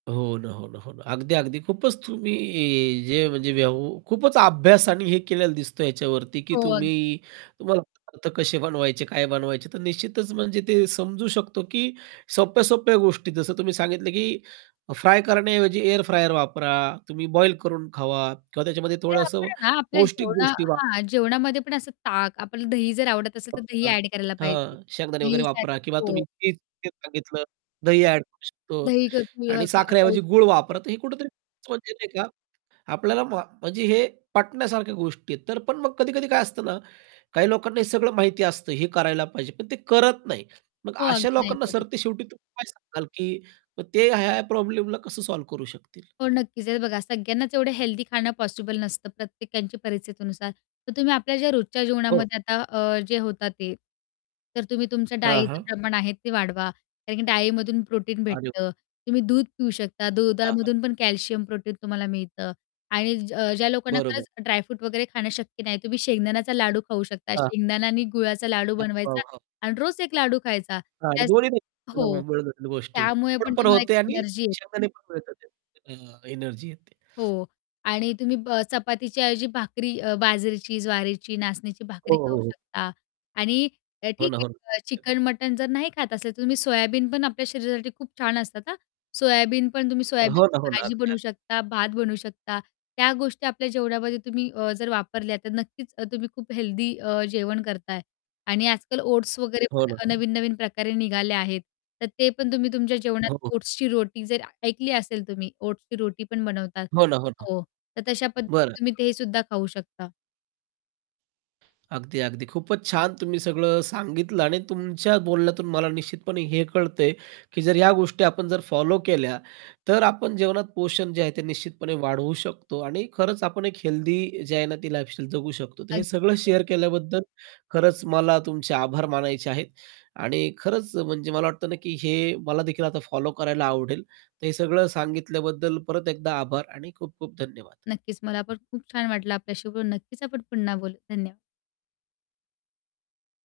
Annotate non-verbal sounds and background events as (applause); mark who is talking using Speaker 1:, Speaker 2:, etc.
Speaker 1: हो ना. हो ना, हो ना. अगदी, अगदी. खूपच तुम्ही जे म्हणजे व्यव् खूपच अभ्यास आणि हे केलेला दिसतो याच्यावरती की
Speaker 2: हो. अग
Speaker 1: तुम्ही तुम्हाला पदार्थ कसे बनवायचे, काय बनवायचे. तर निश्चितच म्हणजे ते समजू शकतो की सोप्या-सोप्या गोष्टी जसं तुम्ही सांगितलं की फ्राय करण्याऐवजी एअर फ्रायर वापरा, तुम्ही बॉईल करून खावा किंवा त्याच्यामध्ये
Speaker 2: नाही आपण
Speaker 1: थोडंसं
Speaker 2: आहे ना आपल्या
Speaker 1: पौष्टिक
Speaker 2: जेवणा
Speaker 1: गोष्टी वा
Speaker 2: हां, जेवणामध्ये पण असं ताक आपल्याला दही जर आवडत असेल तर दही
Speaker 1: वापरा.
Speaker 2: ॲड करायला पाहिजे.
Speaker 1: हां, शेंगदाणे वगैरे
Speaker 2: दही साठ
Speaker 1: वापरा किंवा
Speaker 2: हो.
Speaker 1: तुम्ही (unintelligible) सांगितलं. दही ॲड करू शकतो.
Speaker 2: दही क ऊ
Speaker 1: आणि
Speaker 2: खाऊ
Speaker 1: साखरेऐवजी गूळ
Speaker 2: शकतो. (unintelligible)
Speaker 1: वापरा. तर हे कुठेतरी खरंच म्हणजे नाही का आपल्याला मा म्हणजे हे पटण्यासारख्या गोष्टी आहेत. तर पण मग कधी-कधी काय असतं ना, काही लोकांना हे सगळं माहिती असतं हे करायला पाहिजे. पण ते करत नाही. मग
Speaker 2: हो.
Speaker 1: अशा
Speaker 2: अगदी नाही
Speaker 1: लोकांना
Speaker 2: करत.
Speaker 1: सरते शेवटी तुम्ही काय सांगाल की मग ते ह्या-ह्या प्रॉब्लेमला कसं सॉल्व्ह करू शकतील?
Speaker 2: हो. नक्कीच. हे बघा सगळ्यांनाच एवढं हेल्थी खाणं पॉसिबल नसतं प्रत्येकांची परिस्थितीनुसार. तर तुम्ही आपल्या ज्या रोजच्या
Speaker 1: हो.
Speaker 2: जीवनामध्ये आता अ, जे होतं ते, तर तुम्ही तुमच्या
Speaker 1: हां,
Speaker 2: डाळीचं
Speaker 1: हां.
Speaker 2: प्रमाण आहे ते वाढवा कारण की डाळीमधून प्रोटीन
Speaker 1: अरे व
Speaker 2: भेटतं. तुम्ही दूध पिऊ शकता.
Speaker 1: हां. हां.
Speaker 2: दुधामधून पण कॅल्शियम, प्रोटीन तुम्हाला मिळतं आणि ज ज्या लोकांना
Speaker 1: बरोबर.
Speaker 2: खरंच ड्राय फ्रूट वगैरे खाणं शक्य नाही, तुम्ही शेंगदाण्याचा लाडू खाऊ शकता.
Speaker 1: हां.
Speaker 2: शेंगदाण्याने गुळाचा लाडू
Speaker 1: अ, हो.
Speaker 2: बनवायचा
Speaker 1: हो.
Speaker 2: आणि रोज एक लाडू खायचा त्याच हो.
Speaker 1: (unintelligible) गोष्टी.
Speaker 2: त्यामुळे पण
Speaker 1: (unintelligible) पण
Speaker 2: तुम्हाला एक
Speaker 1: होते आणि
Speaker 2: एनर्जी येते.
Speaker 1: शेंगदाणे पण मिळतात. अ, एनर्जी येते.
Speaker 2: हो. आणि तुम्ही ब चपातीच्या ऐवजी भाकरी अ, बाजरीची, ज्वारीची, नाचणीची भाकरी
Speaker 1: हो, हो,
Speaker 2: खाऊ
Speaker 1: हो.
Speaker 2: शकता. आणि
Speaker 1: हो
Speaker 2: ठीक
Speaker 1: ना. हो ना.
Speaker 2: आहे
Speaker 1: (unintelligible)
Speaker 2: चिकन-मटण जर नाही खात असेल तर तुम्ही सोयाबीन पण आपल्या शरीरासाठी खूप छान असतात हां. सोयाबीन पण तुम्ही
Speaker 1: हो ना.
Speaker 2: सोयाबीनची
Speaker 1: हो ना.
Speaker 2: भाजी
Speaker 1: अगदी.
Speaker 2: बनवू
Speaker 1: अगदी.
Speaker 2: शकता, भात बनवू शकता. त्या गोष्टी जेवणामध्ये तुम्ही अ, जर वापरल्या तर नक्कीच अ, तुम्ही खूप हेल्दी अ, जेवण करताय आणि आजकाल ओट्स वगैरे
Speaker 1: हो ना.
Speaker 2: पण
Speaker 1: हो ना.
Speaker 2: नवीन-नवीन प्रकारे निघाले आहेत. तर ते पण तुम्ही तुमच्या जेवणात
Speaker 1: हो. हो.
Speaker 2: ओट्सची रोटी जर ऐकली असेल तुम्ही ओट्सची रोटी पण बनवता.
Speaker 1: हो ना. हो ना.
Speaker 2: हो. तर तशा पद्धतीने
Speaker 1: बरं.
Speaker 2: तुम्ही ते सुद्धा खाऊ शकता.
Speaker 1: अगदी, अगदी. खूपच छान तुम्ही सगळं सांगितलं आणि तुमच्या बोलण्यातून मला निश्चितपणे हे कळतंय की जर ह्या गोष्टी आपण जर फॉलो केल्या, तर आपण जेवणात पोषण जे आहे ते निश्चितपणे वाढवू शकतो. आणि खरंच आपण एक हेल्थी जी आहे ना ती लाईफस्टाईल जगू शकतो. तर हे
Speaker 2: अगदी
Speaker 1: सगळं
Speaker 2: खरंय.
Speaker 1: शेअर केल्याबद्दल खरंच मला तुमचे आभार मानायचे आहेत आणि खरंच म्हणजे मला वाटतं ना की हे मला देखील आता फॉलो करायला आवडेल. तर हे सगळं सांगितल्याबद्दल परत एकदा आभार आणि खूप-खूप धन्यवाद.
Speaker 2: नक्कीच. मला पण खूप छान वाटलं आपल्याशी बोलून. नक्कीच आपण पुन्हा बोलू. धन्यवाद.